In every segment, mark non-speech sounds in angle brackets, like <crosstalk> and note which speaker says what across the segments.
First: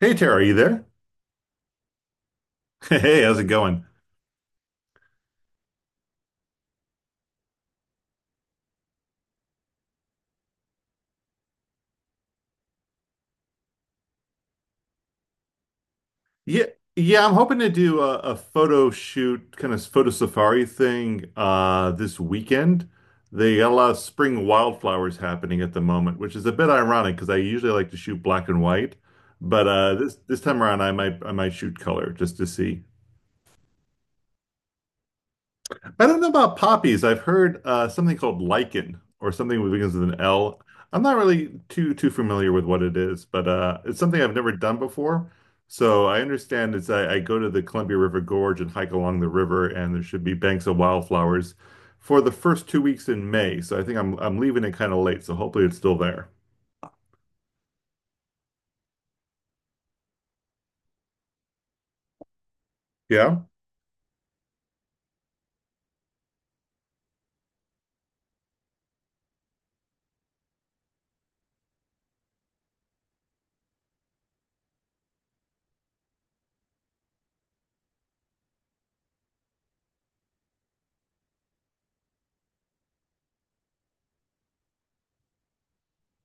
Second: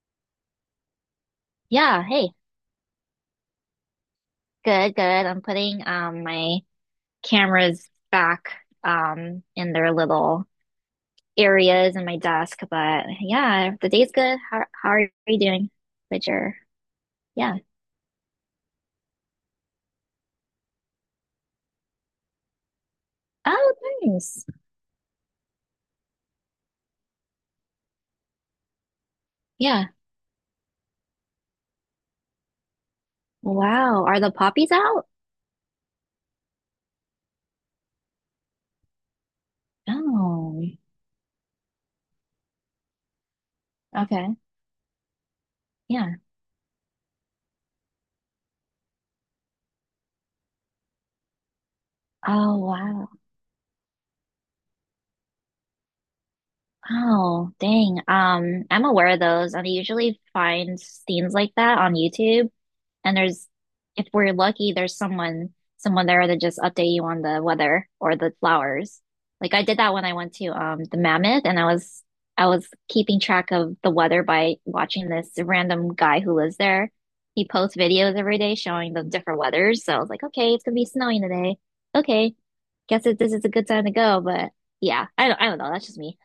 Speaker 1: Hey Tara, are you there?
Speaker 2: Yeah, hey.
Speaker 1: <laughs> Hey, how's it going?
Speaker 2: Good, good. I'm putting my cameras back in their little areas in my desk, but yeah, the day's good. How are you doing with your
Speaker 1: Yeah, yeah, I'm
Speaker 2: yeah.
Speaker 1: hoping to do a photo shoot, kind of photo safari thing this weekend. They got
Speaker 2: Oh,
Speaker 1: a lot of
Speaker 2: nice.
Speaker 1: spring wildflowers happening at the moment, which is a bit ironic because I usually like to shoot black and white, but
Speaker 2: Yeah.
Speaker 1: this time around I might shoot color just to see.
Speaker 2: Wow. Are the poppies out?
Speaker 1: I don't know about poppies. I've heard something called lichen or something that begins with an L.
Speaker 2: Oh.
Speaker 1: I'm not really too familiar with what it is, but it's something I've
Speaker 2: Okay.
Speaker 1: never done before. So
Speaker 2: Yeah.
Speaker 1: I understand I go to the Columbia River Gorge and hike along the river, and there should be banks of wildflowers for the
Speaker 2: Oh,
Speaker 1: first 2 weeks
Speaker 2: wow.
Speaker 1: in May. So I think I'm leaving it kind of late, so hopefully it's still there.
Speaker 2: Oh, dang. I'm aware of those. I usually find scenes like that on YouTube. And
Speaker 1: Yeah.
Speaker 2: if we're lucky, there's someone there to just update you on the weather or the flowers. Like I did that when I went to the Mammoth, and I was keeping track of the weather by watching this random guy who lives there. He posts videos every day showing the different weathers. So I was like, okay, it's gonna be snowing today. Okay, this is a good time to go. But yeah, I don't know. That's just me.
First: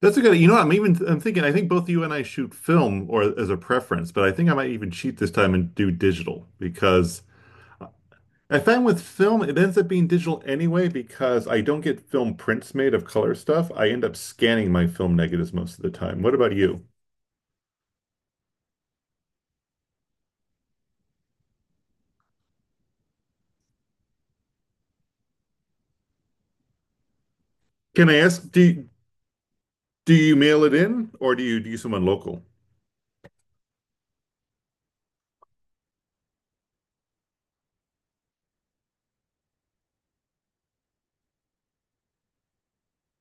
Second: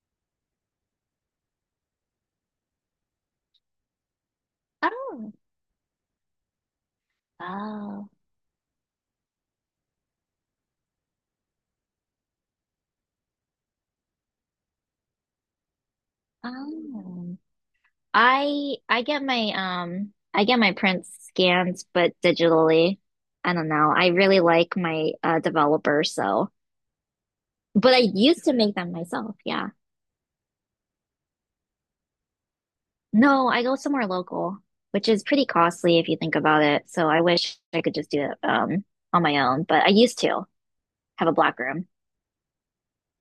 Speaker 1: That's a good I'm even I'm thinking I think both you and I shoot film or as a preference, but I think I might even cheat this
Speaker 2: Oh,
Speaker 1: time and do digital because
Speaker 2: oh,
Speaker 1: I find with film, it ends up being digital anyway because I don't get film prints made of color stuff. I end up scanning my film negatives most of the time. What about you?
Speaker 2: oh. I get my I get my prints scans but digitally. I don't know. I really like my developer so but
Speaker 1: Can
Speaker 2: I
Speaker 1: I
Speaker 2: used
Speaker 1: ask,
Speaker 2: to make
Speaker 1: do
Speaker 2: them myself, yeah.
Speaker 1: do you mail it in or do you someone local?
Speaker 2: No, I go somewhere local, which is pretty costly if you think about it. So I wish I could just do it on my own, but I used to have a black room.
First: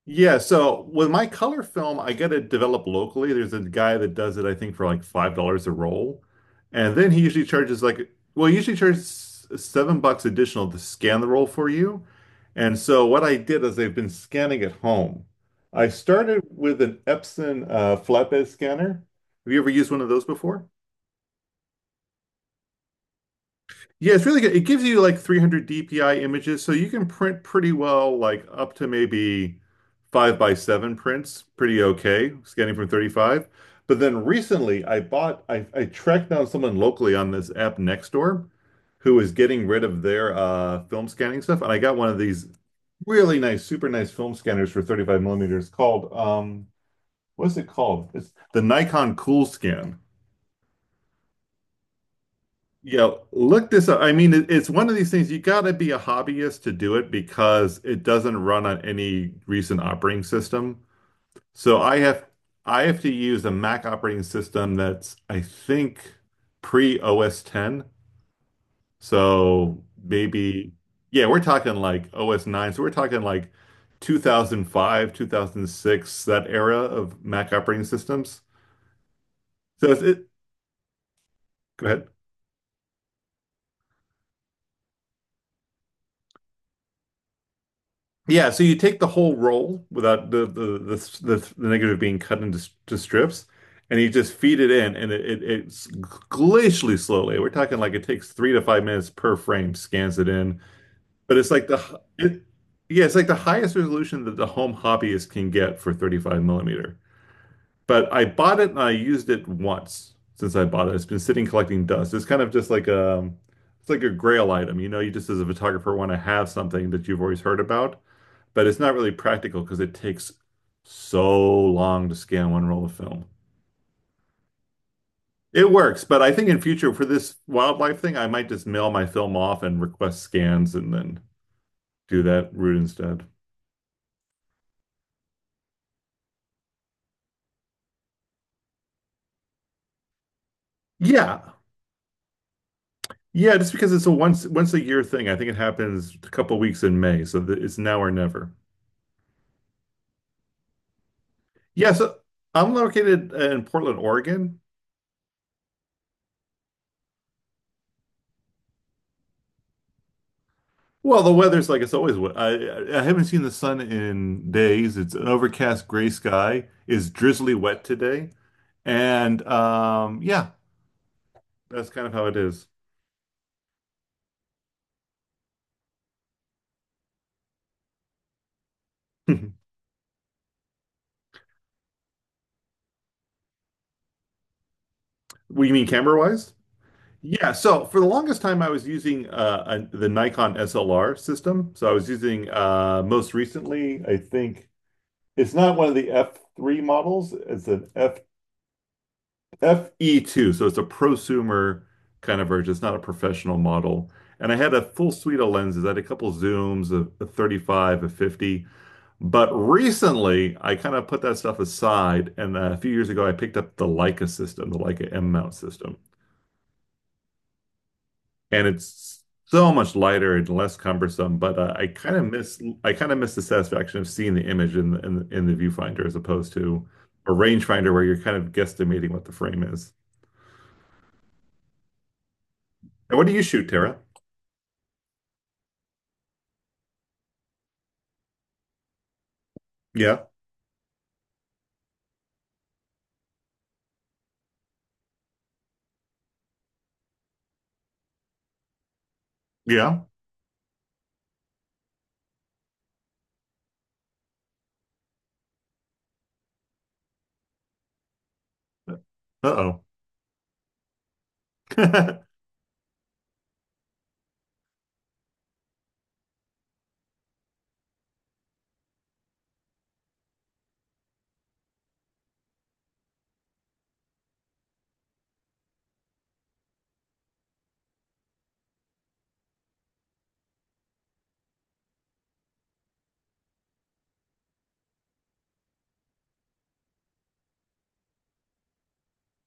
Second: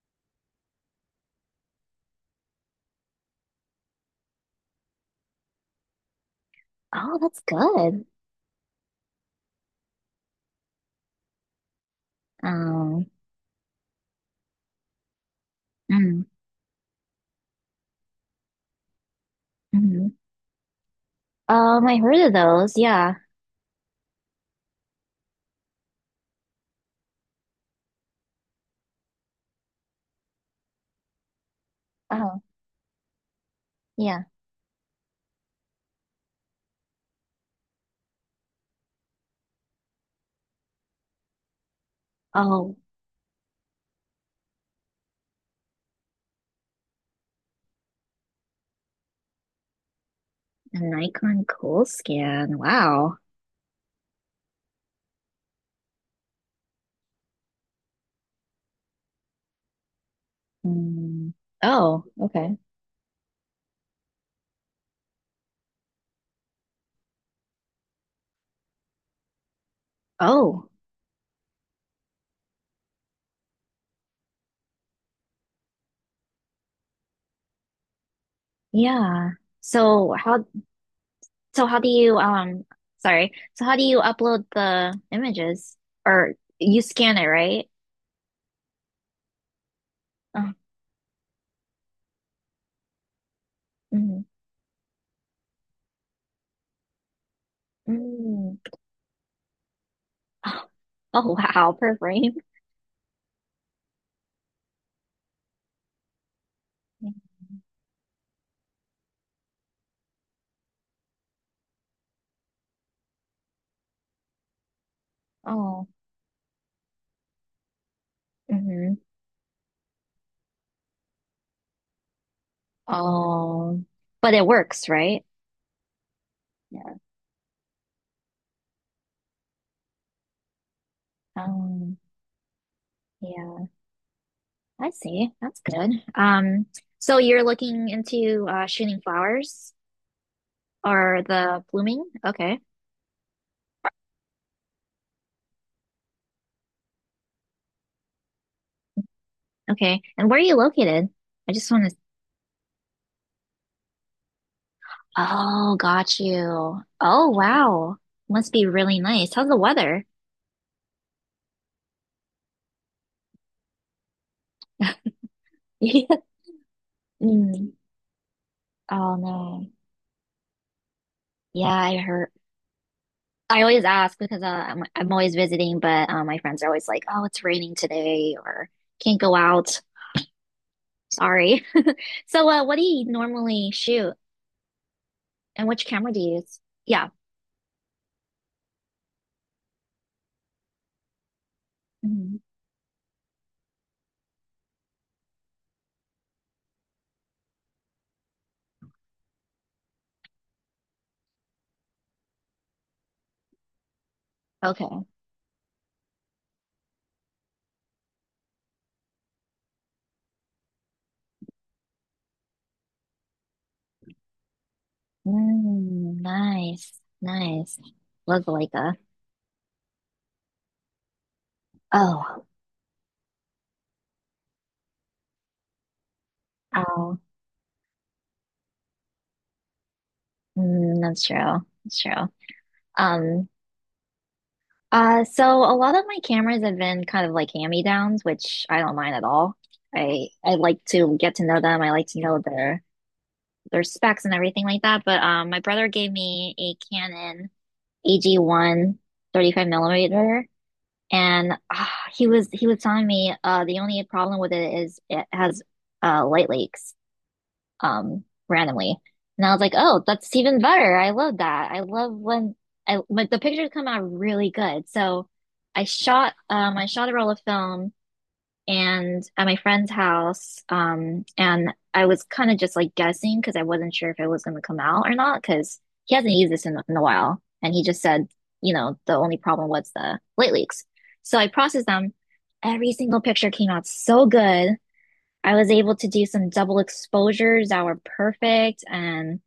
Speaker 1: Yeah, so with my color film, I get it developed locally. There's a guy that does it, I think, for like $5 a roll, and then
Speaker 2: Oh,
Speaker 1: he
Speaker 2: that's
Speaker 1: usually charges
Speaker 2: good.
Speaker 1: like, well, he usually charges $7 additional to scan the roll for you. And so
Speaker 2: Um
Speaker 1: what I did is I've been scanning at home. I
Speaker 2: mm,
Speaker 1: started with an Epson flatbed scanner. Have you ever used one of
Speaker 2: mhm.
Speaker 1: those before?
Speaker 2: Um, I heard of those, yeah.
Speaker 1: Yeah, it's really good. It gives you like 300 DPI images, so you can print pretty well, like up to maybe five by seven prints, pretty okay,
Speaker 2: Oh,
Speaker 1: scanning from 35. But then
Speaker 2: yeah.
Speaker 1: recently, I tracked down someone locally on this app Nextdoor who was getting rid of their film scanning stuff, and I got one of these
Speaker 2: Oh,
Speaker 1: really nice, super nice film scanners for 35 millimeters called, what is it called? It's the Nikon Cool Scan.
Speaker 2: an Nikon Cool Scan.
Speaker 1: Yeah,
Speaker 2: Wow.
Speaker 1: look this up. I mean, it's one of these things you got to be a hobbyist to do it because it doesn't run on any recent operating system.
Speaker 2: Mm.
Speaker 1: So I
Speaker 2: Oh,
Speaker 1: have
Speaker 2: okay.
Speaker 1: I have to use a Mac operating system that's I think pre OS 10. So
Speaker 2: Oh,
Speaker 1: maybe yeah, we're talking like OS 9. So we're talking like 2005, 2006, that era of Mac operating systems.
Speaker 2: yeah.
Speaker 1: So
Speaker 2: So how so how
Speaker 1: go
Speaker 2: do
Speaker 1: ahead.
Speaker 2: you sorry. So how do you upload the images? Or you scan it, right?
Speaker 1: Yeah, so you take the whole roll without the
Speaker 2: Oh,
Speaker 1: the the, the, the negative being cut into s- to strips, and you
Speaker 2: mm,
Speaker 1: just feed it in, and it's glacially slowly. We're talking like it takes three to
Speaker 2: mm.
Speaker 1: five minutes per frame, scans it in,
Speaker 2: <laughs> Oh, oh,
Speaker 1: but it's like
Speaker 2: wow, per frame.
Speaker 1: it, yeah, it's like the highest resolution that the home hobbyist can get for 35 millimeter.
Speaker 2: Yeah.
Speaker 1: But I bought it and I used it once since I bought it. It's been sitting collecting dust. It's kind of just like it's like a grail item, you know. You just as a
Speaker 2: Oh,
Speaker 1: photographer want to have something that you've always heard about but it's not
Speaker 2: mm-hmm.
Speaker 1: really practical because it takes so long to scan one roll of film.
Speaker 2: Oh, but it works, right?
Speaker 1: It works, but I think in future
Speaker 2: Yeah.
Speaker 1: for this wildlife thing, I might just mail my film off and request scans and then
Speaker 2: Um,
Speaker 1: do that route instead.
Speaker 2: yeah, I see. That's good. So you're looking into shooting flowers or
Speaker 1: Yeah.
Speaker 2: the blooming? Okay.
Speaker 1: Yeah, just because it's a once a year thing. I think it happens a couple weeks in May, so it's now or never.
Speaker 2: Okay. And where are you located? I just want
Speaker 1: Yeah,
Speaker 2: to.
Speaker 1: so I'm located in Portland, Oregon.
Speaker 2: Oh, got you. Oh, wow. Must be really nice. How's the weather?
Speaker 1: Well, the weather's like it's always wet. I haven't seen the sun in days. It's an overcast gray
Speaker 2: <laughs>
Speaker 1: sky. Is drizzly
Speaker 2: Mm.
Speaker 1: wet today.
Speaker 2: Oh
Speaker 1: And
Speaker 2: no.
Speaker 1: yeah,
Speaker 2: Yeah,
Speaker 1: that's
Speaker 2: I
Speaker 1: kind of how
Speaker 2: heard.
Speaker 1: it is. <laughs>
Speaker 2: I always ask because I'm always visiting, but my friends are always like, "Oh, it's raining today," or "Can't go out." Sorry. <laughs> So, what do you normally shoot,
Speaker 1: What do
Speaker 2: and
Speaker 1: you
Speaker 2: which
Speaker 1: mean
Speaker 2: camera
Speaker 1: camera
Speaker 2: do you
Speaker 1: wise?
Speaker 2: use? Yeah.
Speaker 1: Yeah, so for the longest time, I was using the Nikon SLR system. So I was
Speaker 2: Mhm.
Speaker 1: using most recently, I think it's not one of the F3 models, it's an FE2, so it's a prosumer kind of version. It's not a professional model. And I had a
Speaker 2: Okay.
Speaker 1: full suite of lenses. I had a couple zooms, a 35, a 50. But recently, I kind of put that stuff aside. And a few years ago, I picked up the Leica system, the Leica M mount system.
Speaker 2: Mm, nice, nice. Looks
Speaker 1: And
Speaker 2: like a.
Speaker 1: it's so much lighter and less cumbersome. But I kind of
Speaker 2: Oh,
Speaker 1: miss I kind of miss the satisfaction of seeing the image in the, viewfinder as opposed to
Speaker 2: wow.
Speaker 1: a rangefinder where you're kind of guesstimating what the frame is.
Speaker 2: Mm, that's true. That's true.
Speaker 1: And what do you
Speaker 2: Um,
Speaker 1: shoot, Tara?
Speaker 2: so a lot of my cameras have been kind of like hand-me-downs, which I don't mind at all.
Speaker 1: Yeah.
Speaker 2: I like to get to know them. I like to know their specs and everything like that. But my brother gave me a Canon ag 135
Speaker 1: Yeah.
Speaker 2: millimeter, and he was telling me the only problem with it is it has light leaks, randomly. And I was like,
Speaker 1: Uh-oh.
Speaker 2: oh, that's even better. I love that. I love
Speaker 1: <laughs>
Speaker 2: when I but the pictures come out really good. So I shot a roll of film and at my friend's house, and I was kind of just like guessing because I wasn't sure if it was going to come out or not because he hasn't used this in a while and he just said, you know, the only problem was the light leaks. So I processed them. Every single picture came out so good. I was able to do some double exposures that were perfect, and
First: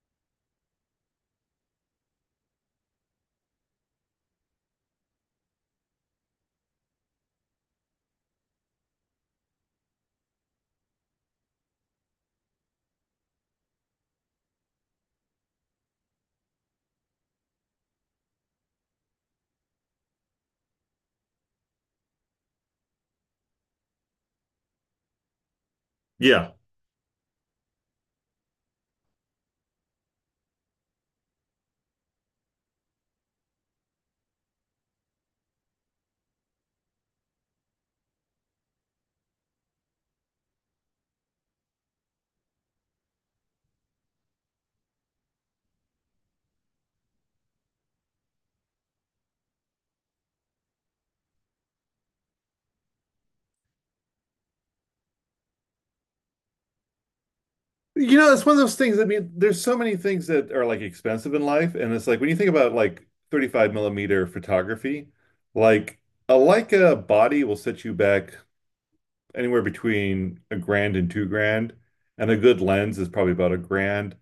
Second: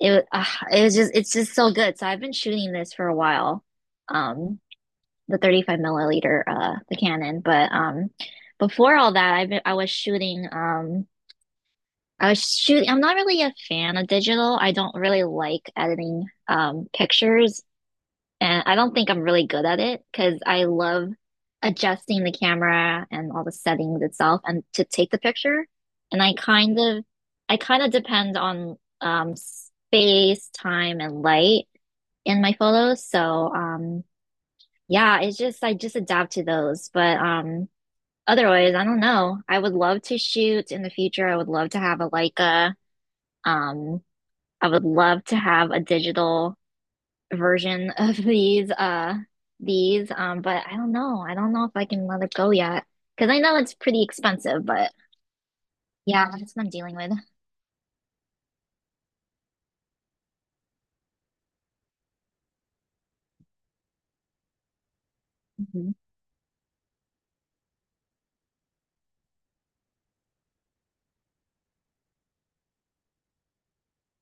Speaker 2: it uh, it was just so good. So I've been shooting this for a while, um, the 35 milliliter the Canon, but before all that, I was shooting. I'm not really a fan of digital. I don't really like editing pictures. And I don't think I'm really good at it because I love adjusting the camera and all the settings itself and to take the picture. And
Speaker 1: Yeah.
Speaker 2: I kind of depend on space, time, and light in my photos. So yeah, it's just I just adapt to those. But otherwise, I don't know. I would love to shoot in the future. I would love to have a Leica. Um, I would love to have a digital version <laughs> of these but I don't know. I don't know if I can let it go yet because I know it's pretty expensive, but yeah, that's what I'm dealing with.
Speaker 1: You know, it's one of those things. I mean, there's so many things that are like expensive in life, and it's like when you think about like 35 millimeter photography,
Speaker 2: Mhm.
Speaker 1: like a Leica body will set you back anywhere between a grand and 2 grand, and a good lens is probably about a grand.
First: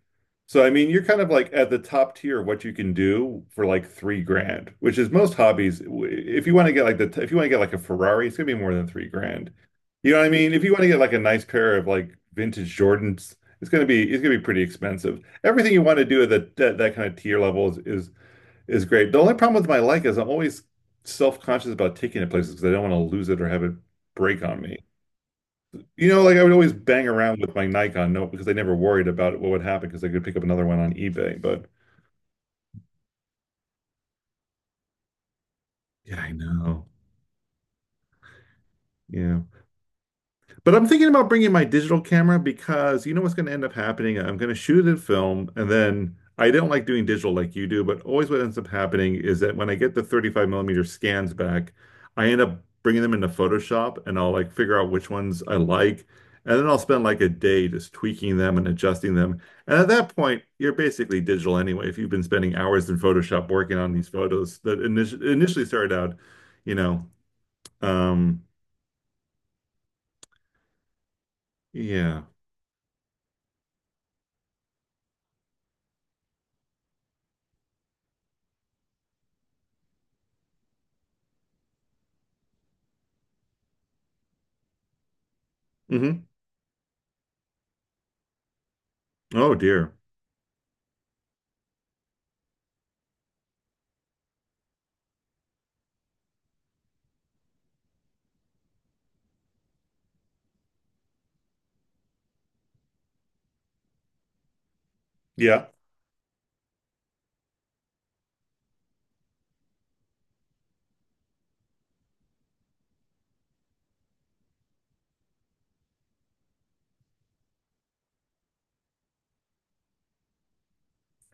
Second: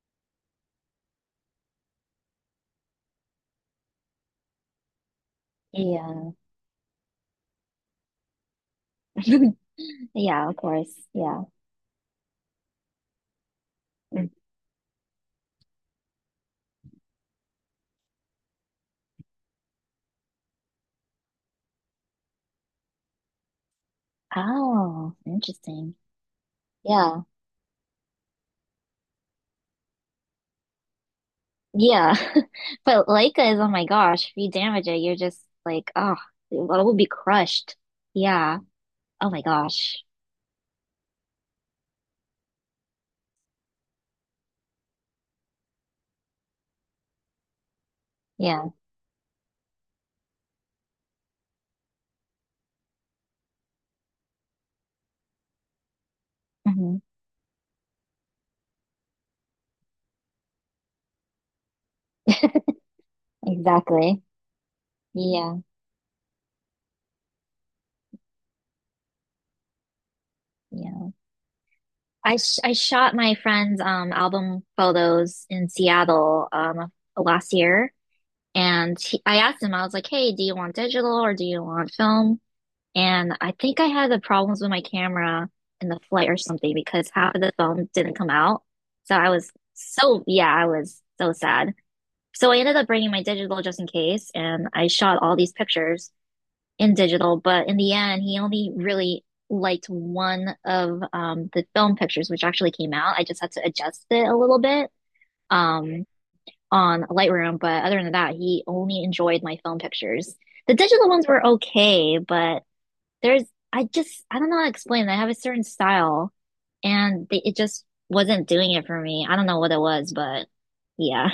Speaker 1: So I mean, you're kind of like at the top tier of what you can do for like 3 grand, which is most hobbies.
Speaker 2: Yeah.
Speaker 1: If you want to get like a Ferrari, it's gonna be more than 3 grand.
Speaker 2: <laughs>
Speaker 1: You know what I
Speaker 2: Yeah,
Speaker 1: mean?
Speaker 2: of
Speaker 1: If you want to
Speaker 2: course.
Speaker 1: get like a
Speaker 2: Yeah.
Speaker 1: nice pair of like vintage Jordans, it's gonna be it's
Speaker 2: Mm.
Speaker 1: gonna be pretty expensive. Everything you want to do at that kind of tier level is great. The only problem with my like is I'm always self-conscious about taking it places because I don't want to lose it or have it break on me.
Speaker 2: Oh, interesting.
Speaker 1: You know, like I would always bang
Speaker 2: Yeah.
Speaker 1: around with my Nikon note because I never worried about what would happen because I could pick up another one on eBay. But
Speaker 2: Yeah. <laughs> But Leica is, oh my gosh, if you damage it, you're just like, oh,
Speaker 1: yeah, I
Speaker 2: it
Speaker 1: know.
Speaker 2: will be crushed. Yeah. Oh
Speaker 1: Yeah.
Speaker 2: my gosh.
Speaker 1: But I'm thinking about bringing my digital camera because you know what's going to end up happening? I'm going to shoot it film, and then I don't like doing digital like you do, but always what ends up
Speaker 2: Yeah.
Speaker 1: happening is that when I get the 35 millimeter scans back, I end up bringing them into Photoshop and I'll like figure out which ones I like. And then I'll
Speaker 2: Hmm.
Speaker 1: spend like a day just tweaking them and adjusting them. And at that point, you're basically digital anyway. If you've been spending hours in Photoshop
Speaker 2: <laughs>
Speaker 1: working on these
Speaker 2: Exactly.
Speaker 1: photos that
Speaker 2: Yeah.
Speaker 1: initially started out, you know, um,
Speaker 2: Yeah.
Speaker 1: yeah.
Speaker 2: I shot my friend's album photos in Seattle last year, and I asked him, I was like, "Hey, do you want digital or do you want film?" And I think I had the problems with my camera in the
Speaker 1: Hmm.
Speaker 2: flight or something because half of the film didn't come out. So I was
Speaker 1: Oh dear.
Speaker 2: so yeah, I was so sad. So I ended up bringing my digital just in case, and I shot all these pictures in digital, but in the end, he only really liked one of the film pictures, which actually came out. I just had to adjust it a little bit
Speaker 1: Yeah.
Speaker 2: um, on Lightroom, but other than that, he only enjoyed my film pictures. The digital ones were okay, but there's I just I don't know how to explain. I have a certain style, and it just wasn't doing it for me. I don't know what it was, but yeah,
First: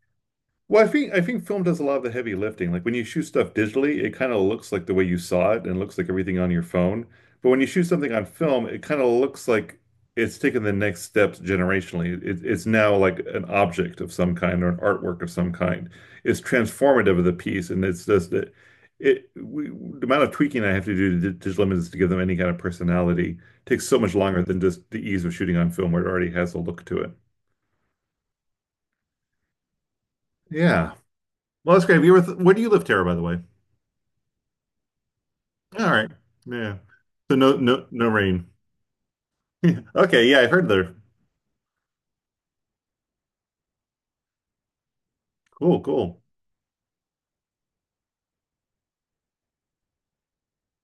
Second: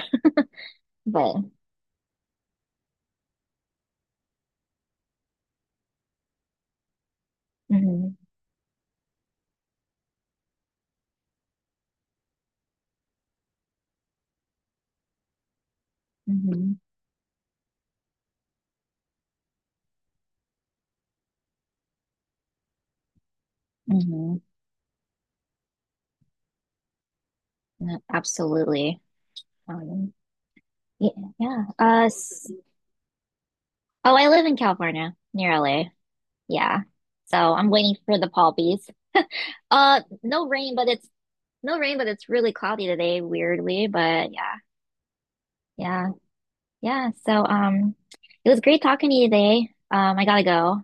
Speaker 1: Well, I think I
Speaker 2: but
Speaker 1: think film does a lot of the heavy lifting. Like when you shoot stuff digitally, it kind of looks like the way you saw it and looks like everything on your phone. But when you shoot something
Speaker 2: hmm
Speaker 1: on film, it kind of looks like it's taken the next steps generationally. It's now like an object of some kind or an artwork of some kind. It's
Speaker 2: hmm
Speaker 1: transformative of the piece, and it's just the amount of tweaking I have to do to digital images to give them any kind of personality takes so much
Speaker 2: hmm
Speaker 1: longer than just the ease of shooting on film, where it already has a look to it.
Speaker 2: absolutely. Um,
Speaker 1: Yeah.
Speaker 2: Yeah, yeah.
Speaker 1: Well, that's great. Have you ever where do you live, Tara, by the way?
Speaker 2: Oh, I live in California, near
Speaker 1: All
Speaker 2: LA.
Speaker 1: right. Yeah.
Speaker 2: Yeah.
Speaker 1: So
Speaker 2: So
Speaker 1: no
Speaker 2: I'm
Speaker 1: no
Speaker 2: waiting
Speaker 1: no
Speaker 2: for the
Speaker 1: rain. <laughs>
Speaker 2: Palbies.
Speaker 1: Yeah.
Speaker 2: Uh,
Speaker 1: Okay, yeah,
Speaker 2: no
Speaker 1: I heard
Speaker 2: rain, but
Speaker 1: there.
Speaker 2: it's no rain, but it's really cloudy today, weirdly. But yeah,
Speaker 1: Cool,
Speaker 2: yeah,
Speaker 1: cool.
Speaker 2: yeah. So it was great talking to you today. I gotta go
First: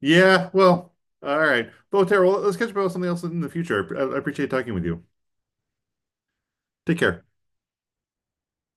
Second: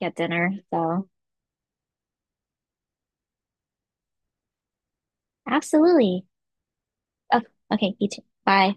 Speaker 2: get dinner.
Speaker 1: well,
Speaker 2: So
Speaker 1: all right. Well, Tara, well, let's catch up about something else in the future. I appreciate talking with you.
Speaker 2: absolutely.
Speaker 1: Take care.
Speaker 2: Oh, okay, you too. Bye.